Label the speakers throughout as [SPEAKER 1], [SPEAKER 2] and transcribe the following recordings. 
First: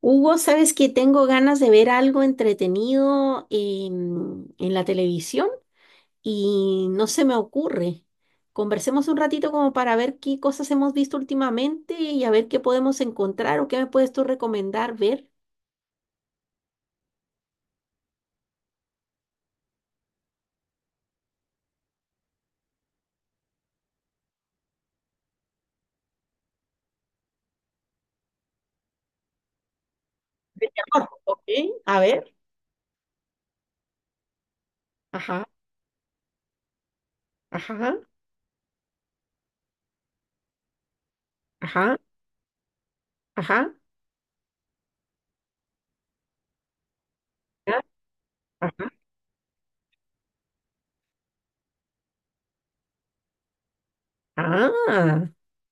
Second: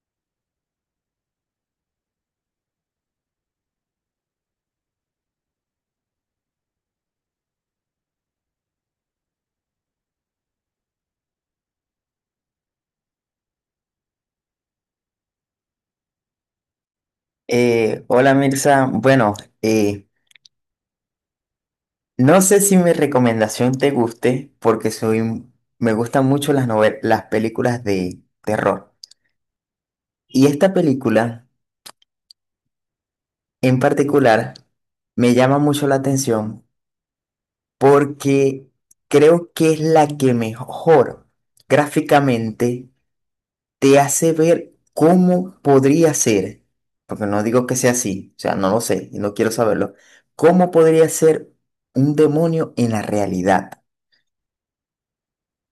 [SPEAKER 1] Hugo, ¿sabes que tengo ganas de ver algo entretenido en la televisión y no se me ocurre? Conversemos un ratito como para ver qué cosas hemos visto últimamente y a ver qué podemos encontrar o qué me puedes tú recomendar ver.
[SPEAKER 2] Hola Mirza, bueno, eh, no sé si mi recomendación te guste porque me gustan mucho las las películas de terror. Y esta
[SPEAKER 1] Ah, ok,
[SPEAKER 2] película
[SPEAKER 1] a ver.
[SPEAKER 2] en particular me
[SPEAKER 1] Ajá,
[SPEAKER 2] llama mucho la atención
[SPEAKER 1] ajá,
[SPEAKER 2] porque creo que es la que mejor
[SPEAKER 1] ajá,
[SPEAKER 2] gráficamente
[SPEAKER 1] ajá,
[SPEAKER 2] te hace ver cómo podría ser, porque no digo que
[SPEAKER 1] ah,
[SPEAKER 2] sea así, o sea, no lo
[SPEAKER 1] ajá.
[SPEAKER 2] sé y no quiero saberlo, cómo podría ser un demonio en la realidad.
[SPEAKER 1] Ah,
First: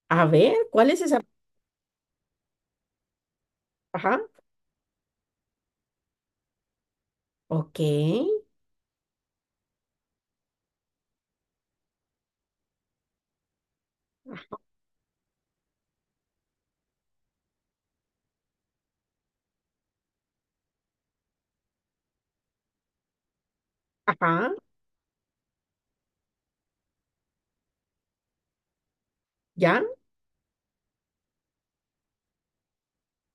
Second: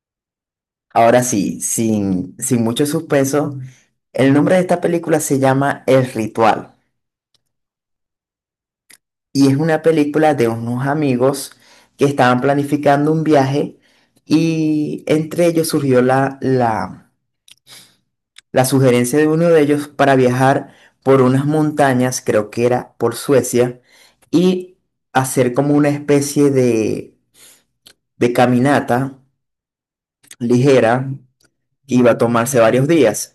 [SPEAKER 1] a ver, ¿cuál es esa?
[SPEAKER 2] Ahora sí, sin mucho suspenso,
[SPEAKER 1] Ajá,
[SPEAKER 2] el nombre de esta película se llama El Ritual
[SPEAKER 1] ok,
[SPEAKER 2] y es una película de unos amigos que estaban planificando un viaje y entre ellos surgió la sugerencia de uno de ellos para viajar por unas montañas, creo que era por Suecia,
[SPEAKER 1] ajá,
[SPEAKER 2] y hacer como una especie de caminata
[SPEAKER 1] ya,
[SPEAKER 2] ligera que iba a tomarse varios días.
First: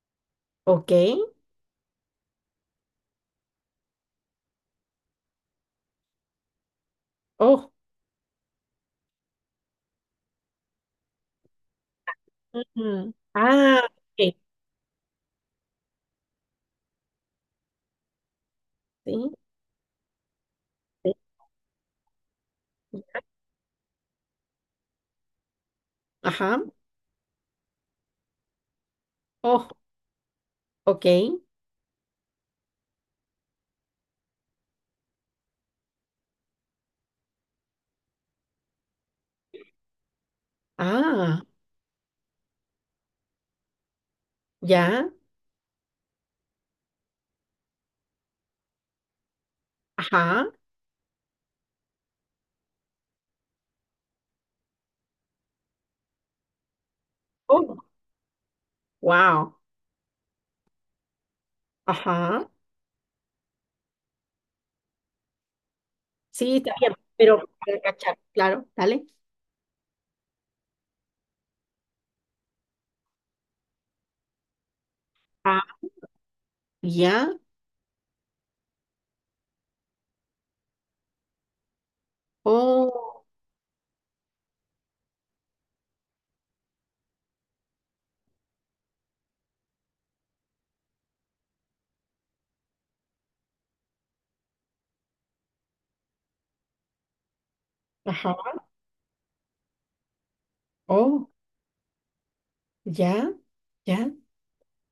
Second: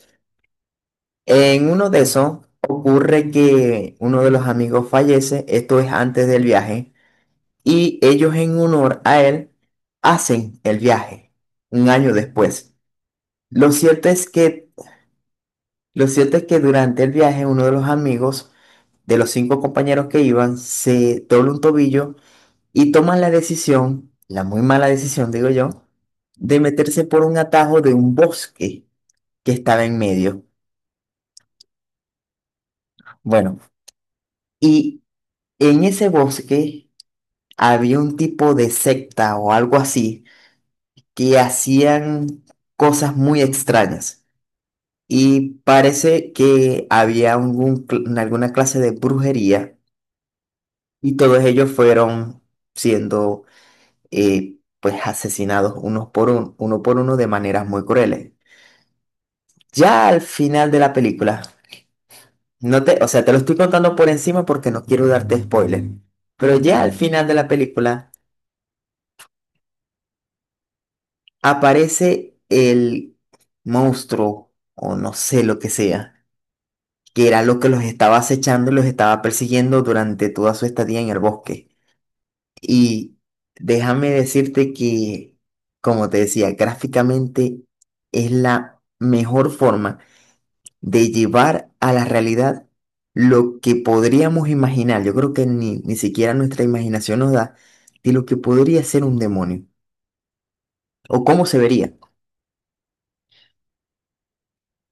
[SPEAKER 1] ok.
[SPEAKER 2] En uno de esos ocurre que uno de los amigos fallece, esto es antes del viaje,
[SPEAKER 1] Oh,
[SPEAKER 2] y ellos en honor a él hacen el viaje un año después.
[SPEAKER 1] ujú.
[SPEAKER 2] Lo
[SPEAKER 1] Ah,
[SPEAKER 2] cierto es
[SPEAKER 1] ok,
[SPEAKER 2] que, lo cierto es que durante el viaje uno de los amigos de los
[SPEAKER 1] sí.
[SPEAKER 2] cinco compañeros que iban, se dobla un tobillo y toman la decisión, la muy mala decisión, digo yo,
[SPEAKER 1] Ajá.
[SPEAKER 2] de meterse por un atajo de un bosque que
[SPEAKER 1] Oh,
[SPEAKER 2] estaba en medio.
[SPEAKER 1] ok.
[SPEAKER 2] Bueno, y en ese bosque había un tipo de secta o algo así que
[SPEAKER 1] Ah,
[SPEAKER 2] hacían cosas muy extrañas.
[SPEAKER 1] ya.
[SPEAKER 2] Y parece que había alguna clase de brujería
[SPEAKER 1] Ajá.
[SPEAKER 2] y todos ellos fueron siendo y pues asesinados uno por uno de maneras
[SPEAKER 1] Oh,
[SPEAKER 2] muy crueles.
[SPEAKER 1] wow.
[SPEAKER 2] Ya al final de la película,
[SPEAKER 1] Ajá.
[SPEAKER 2] no te, o sea, te lo estoy contando por encima porque no quiero darte spoiler,
[SPEAKER 1] Sí,
[SPEAKER 2] pero
[SPEAKER 1] está
[SPEAKER 2] ya al
[SPEAKER 1] bien,
[SPEAKER 2] final de la
[SPEAKER 1] pero para
[SPEAKER 2] película
[SPEAKER 1] cachar, claro, dale.
[SPEAKER 2] aparece el monstruo o no sé lo
[SPEAKER 1] Ah,
[SPEAKER 2] que sea, que
[SPEAKER 1] ya.
[SPEAKER 2] era lo que los estaba acechando y los estaba persiguiendo durante toda su estadía en el bosque. Y
[SPEAKER 1] Oh,
[SPEAKER 2] déjame decirte que, como te decía, gráficamente es la mejor forma de llevar a la realidad lo que podríamos imaginar. Yo creo que ni siquiera nuestra imaginación nos da de lo
[SPEAKER 1] ajá.
[SPEAKER 2] que podría ser un demonio o
[SPEAKER 1] Oh,
[SPEAKER 2] cómo se vería.
[SPEAKER 1] ya. Ya.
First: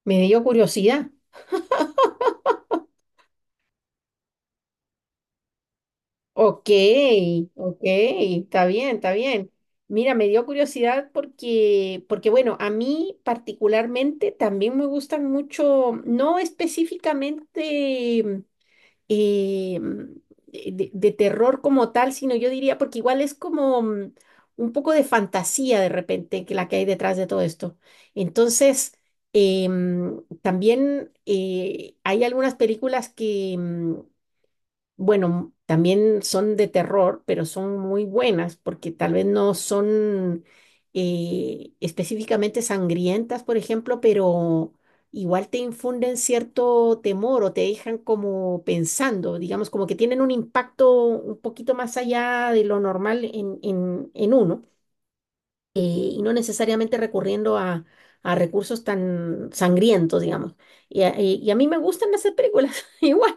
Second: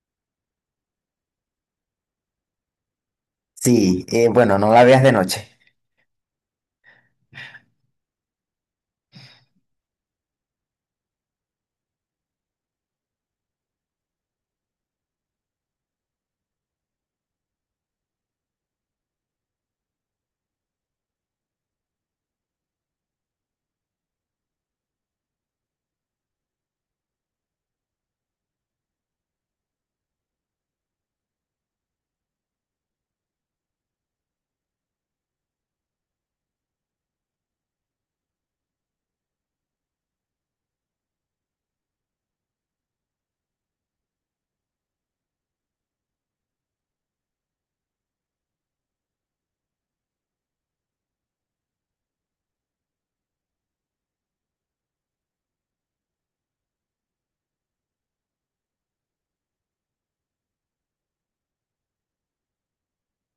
[SPEAKER 1] Me dio curiosidad.
[SPEAKER 2] Sí, bueno, no la veas de noche.
[SPEAKER 1] Ok, ok, está bien, está bien. Mira, me dio curiosidad porque, porque bueno, a mí particularmente también me gustan mucho, no específicamente. eh, de terror como tal, sino yo diría, porque igual es como un poco de fantasía de repente que la que hay detrás de todo esto. Entonces, también hay algunas películas que, bueno, también son de terror, pero son muy buenas porque tal vez no son específicamente sangrientas, por ejemplo, pero igual te infunden cierto temor o te dejan como pensando, digamos, como que tienen un impacto un poquito más allá de lo normal en uno, y no necesariamente recurriendo a recursos tan sangrientos, digamos. Y a mí me gustan hacer películas igual.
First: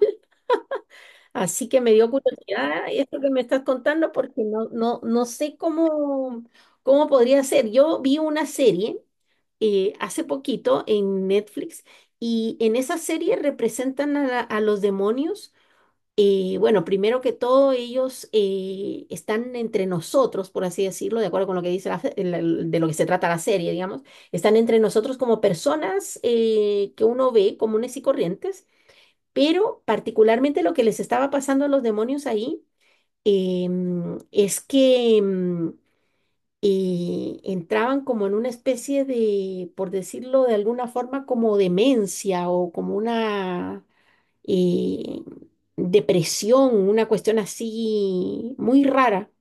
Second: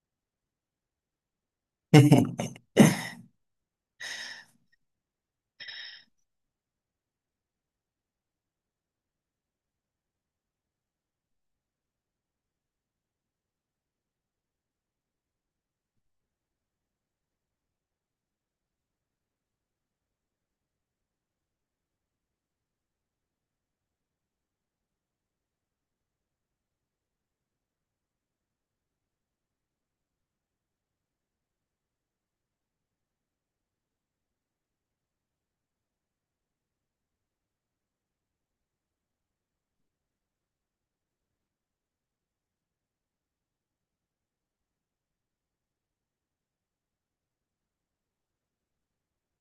[SPEAKER 1] Así que me dio curiosidad esto que me estás contando porque no, no, no sé cómo, cómo podría ser. Yo vi una serie hace poquito en Netflix y en esa serie representan a, a los demonios. Bueno, primero que todo, ellos están entre nosotros, por así decirlo, de acuerdo con lo que dice la fe- el- de lo que se trata la serie, digamos, están entre nosotros como personas que uno ve comunes y corrientes, pero particularmente lo que les estaba pasando a los demonios ahí es que entraban como en una especie de, por decirlo de alguna forma, como demencia o como una eh, depresión, una cuestión así muy rara,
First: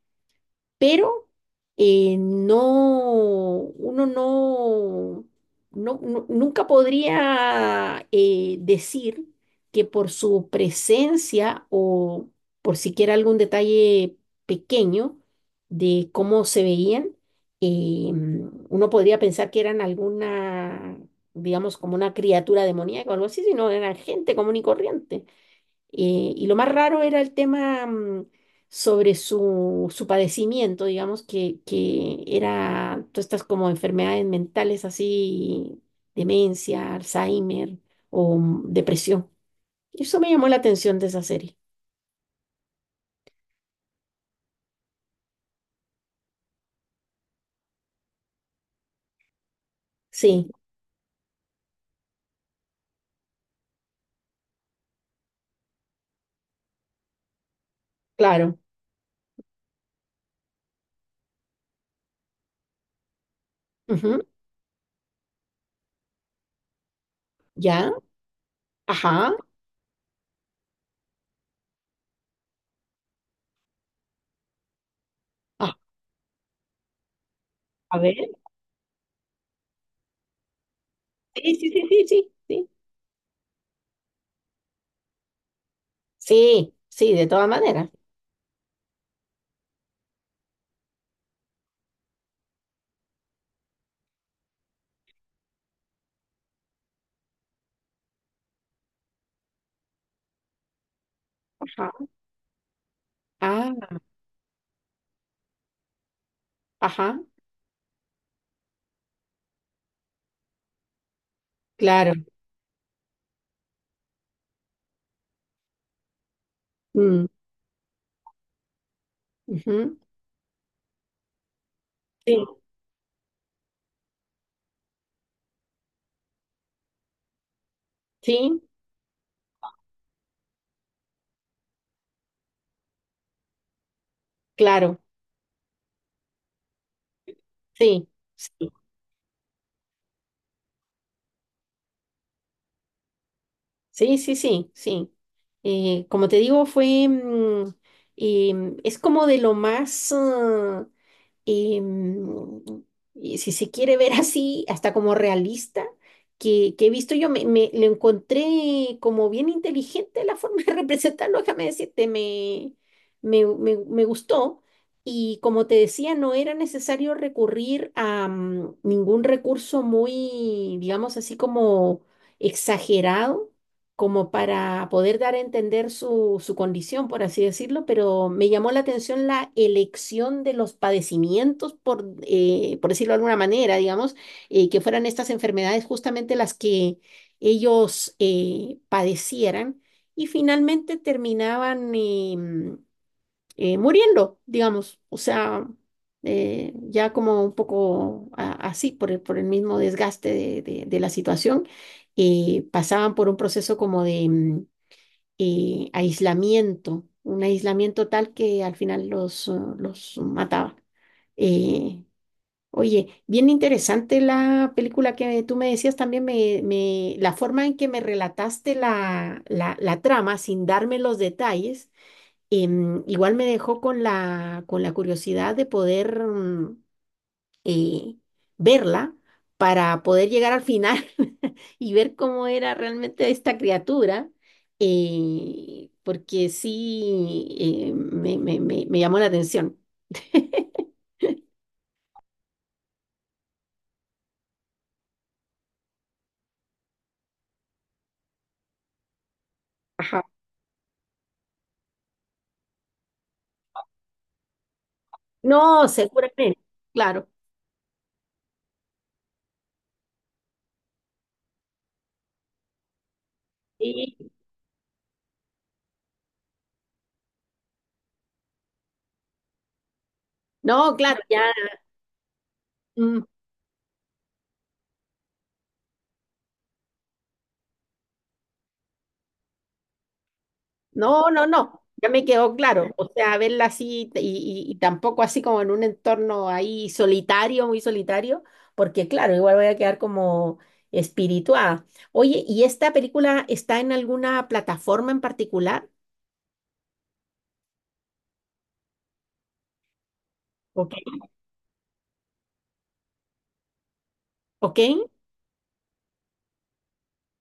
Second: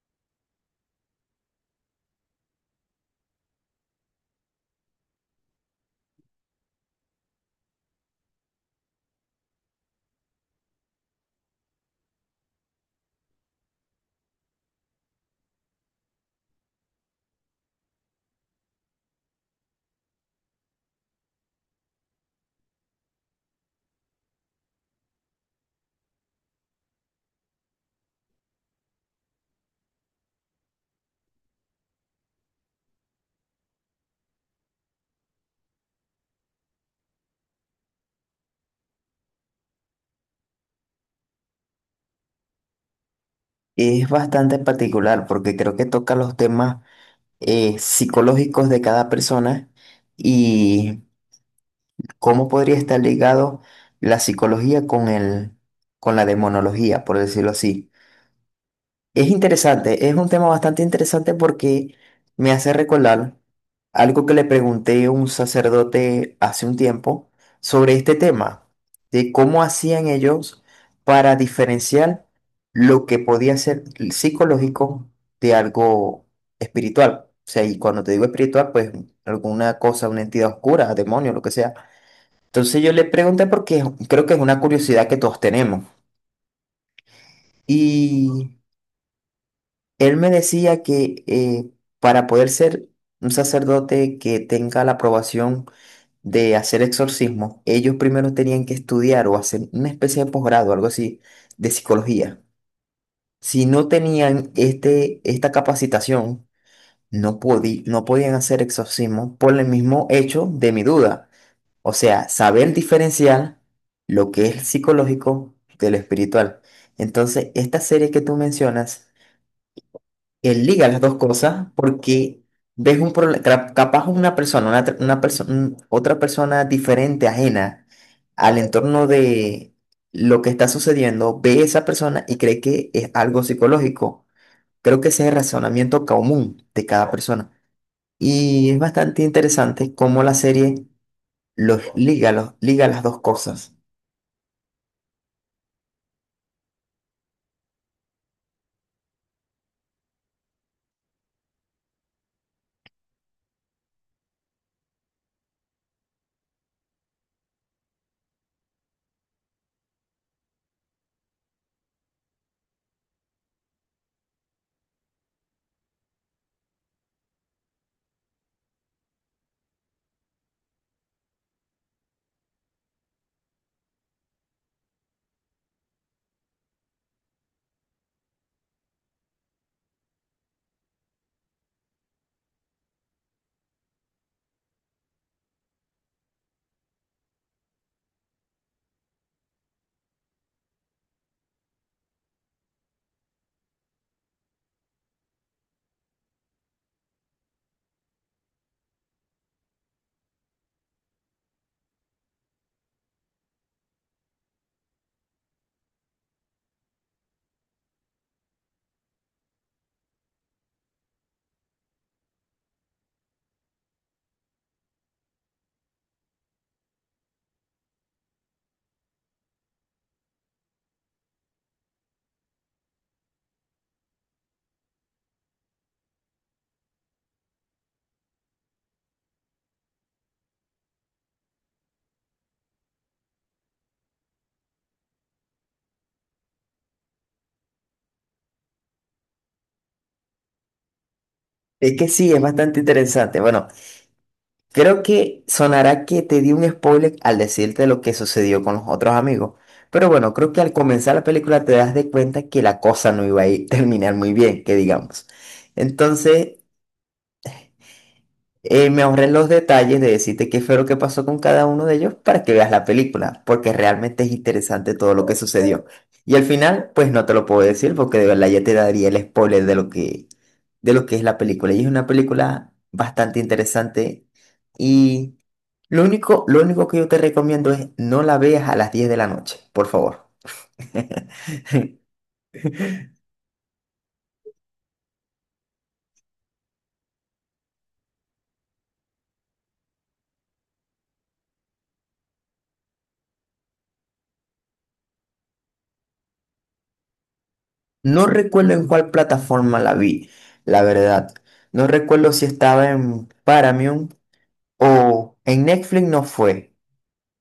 [SPEAKER 1] pero no, uno no, nunca podría decir que por su presencia o por siquiera algún detalle pequeño de cómo se veían, eh, uno podría pensar que eran alguna, digamos, como una criatura demoníaca o algo así, sino eran gente común y corriente. Y lo más raro era el tema sobre su, su padecimiento, digamos, que era todas estas como enfermedades mentales así, demencia, Alzheimer o depresión. Eso me llamó la atención de esa serie.
[SPEAKER 2] Es bastante particular porque creo que toca los temas psicológicos de cada persona
[SPEAKER 1] Sí,
[SPEAKER 2] y cómo podría estar ligado la psicología con la demonología, por decirlo así.
[SPEAKER 1] claro.
[SPEAKER 2] Es interesante, es un tema bastante interesante porque me hace recordar
[SPEAKER 1] Ujú,
[SPEAKER 2] algo que le pregunté a un sacerdote hace un tiempo
[SPEAKER 1] ya,
[SPEAKER 2] sobre este tema, de
[SPEAKER 1] ajá.
[SPEAKER 2] cómo hacían ellos para diferenciar lo que podía ser psicológico de
[SPEAKER 1] Ah,
[SPEAKER 2] algo espiritual. O sea, y
[SPEAKER 1] a
[SPEAKER 2] cuando te
[SPEAKER 1] ver.
[SPEAKER 2] digo espiritual, pues alguna cosa, una entidad oscura, demonio, lo que
[SPEAKER 1] Sí, sí,
[SPEAKER 2] sea.
[SPEAKER 1] sí, sí, sí, sí.
[SPEAKER 2] Entonces yo le pregunté porque creo que es una curiosidad que todos tenemos.
[SPEAKER 1] Sí, sí, de todas maneras.
[SPEAKER 2] Y él me decía que para poder ser un sacerdote que tenga la aprobación de hacer exorcismo, ellos primero tenían que estudiar o hacer una especie de posgrado, algo así, de
[SPEAKER 1] Ajá.
[SPEAKER 2] psicología. Si no
[SPEAKER 1] Ah,
[SPEAKER 2] tenían esta capacitación,
[SPEAKER 1] ajá,
[SPEAKER 2] no podían hacer exorcismo por el mismo hecho de mi duda. O
[SPEAKER 1] claro.
[SPEAKER 2] sea, saber diferenciar lo que es psicológico de lo espiritual.
[SPEAKER 1] Mm,
[SPEAKER 2] Entonces, esta serie que tú mencionas
[SPEAKER 1] ujú,
[SPEAKER 2] que liga las dos cosas porque
[SPEAKER 1] sí,
[SPEAKER 2] ves capaz una persona, una, tr- una perso- un- otra persona diferente, ajena al
[SPEAKER 1] sí,
[SPEAKER 2] entorno de lo que está sucediendo, ve esa persona y cree que es algo psicológico.
[SPEAKER 1] claro.
[SPEAKER 2] Creo que ese es el razonamiento común de cada persona.
[SPEAKER 1] Sí. Sí.
[SPEAKER 2] Y es bastante interesante cómo la serie los liga las dos cosas.
[SPEAKER 1] Sí, sí, sí, sí. Como te digo, fue, es como de lo más, em, y si se quiere ver así, hasta como realista, que he visto yo, lo encontré como bien inteligente la forma de representarlo, déjame decirte, me gustó. Y como te decía, no era necesario recurrir a ningún recurso muy, digamos así como exagerado como para poder dar a entender su, su condición, por así decirlo, pero me llamó la atención la elección de los padecimientos, por decirlo de alguna manera, digamos, que fueran estas enfermedades justamente las que ellos padecieran y finalmente terminaban, muriendo, digamos, o sea, ya como un poco así, por el mismo desgaste de la situación, pasaban por un proceso como de aislamiento, un aislamiento tal que al final los mataba. Eh, Oye, bien interesante la película que tú me decías, también la forma en que me relataste la trama sin darme los detalles. Igual me dejó con la curiosidad de poder eh, verla para poder llegar al final y ver cómo era realmente esta criatura, porque sí me llamó la atención.
[SPEAKER 2] Es que sí, es bastante interesante. Bueno, creo que sonará que te di un spoiler al decirte lo que sucedió con los otros amigos. Pero
[SPEAKER 1] Ajá.
[SPEAKER 2] bueno, creo que al comenzar la película te das de cuenta que la cosa no iba a terminar muy bien, que digamos.
[SPEAKER 1] No,
[SPEAKER 2] Entonces,
[SPEAKER 1] seguramente, claro.
[SPEAKER 2] me ahorré los detalles de decirte qué fue lo que pasó con cada uno de ellos para que veas la película, porque realmente
[SPEAKER 1] Sí.
[SPEAKER 2] es interesante todo lo que sucedió. Y al final, pues no te lo puedo decir porque de verdad ya te daría el spoiler de lo que, de
[SPEAKER 1] No,
[SPEAKER 2] lo que
[SPEAKER 1] claro,
[SPEAKER 2] es la
[SPEAKER 1] ya.
[SPEAKER 2] película. Y es una película
[SPEAKER 1] Mm,
[SPEAKER 2] bastante interesante. Lo único que yo te recomiendo es no la veas a las 10 de la noche, por favor.
[SPEAKER 1] no, no, no, ya me quedó claro. O sea, verla así y, y tampoco así como en un entorno ahí solitario, muy solitario, porque claro, igual voy a quedar como espirituada. Oye, ¿y esta película está en alguna plataforma en particular?
[SPEAKER 2] No recuerdo en cuál plataforma la vi, la
[SPEAKER 1] Ok.
[SPEAKER 2] verdad. No recuerdo si estaba en Paramount
[SPEAKER 1] ¿Ok?
[SPEAKER 2] o en Netflix no fue.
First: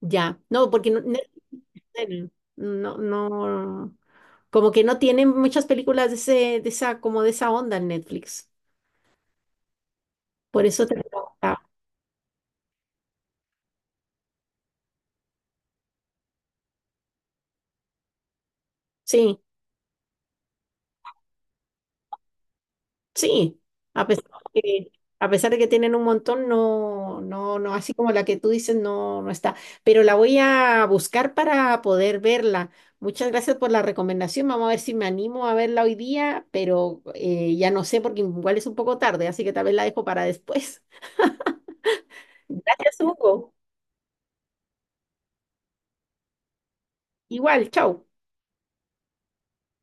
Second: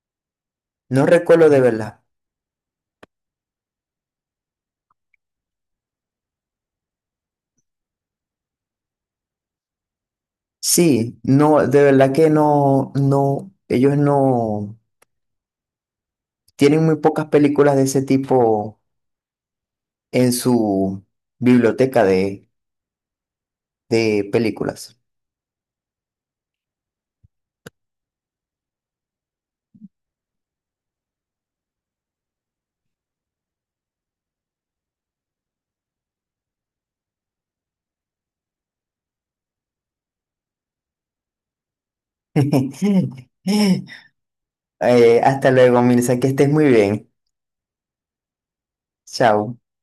[SPEAKER 1] Ya. No, porque no,
[SPEAKER 2] No recuerdo de verdad.
[SPEAKER 1] ne- no, no, como que no tienen muchas películas de ese, de esa, como de esa onda en Netflix. Por eso te
[SPEAKER 2] Sí,
[SPEAKER 1] preguntaba.
[SPEAKER 2] no, de verdad que no, no, ellos no tienen muy pocas películas de ese tipo
[SPEAKER 1] Sí.
[SPEAKER 2] en su biblioteca de,
[SPEAKER 1] Sí, a pesar
[SPEAKER 2] de
[SPEAKER 1] de que,
[SPEAKER 2] películas.
[SPEAKER 1] a pesar de que tienen un montón, no, no, no, así como la que tú dices, no, no está. Pero la voy a buscar para poder verla. Muchas gracias por la recomendación. Vamos a ver si me animo a verla hoy día, pero ya no sé porque igual es un poco tarde, así que tal vez la dejo para después. Gracias, Hugo.
[SPEAKER 2] Hasta luego, Mirza, que estés muy bien.
[SPEAKER 1] Igual, chao.
[SPEAKER 2] Chao.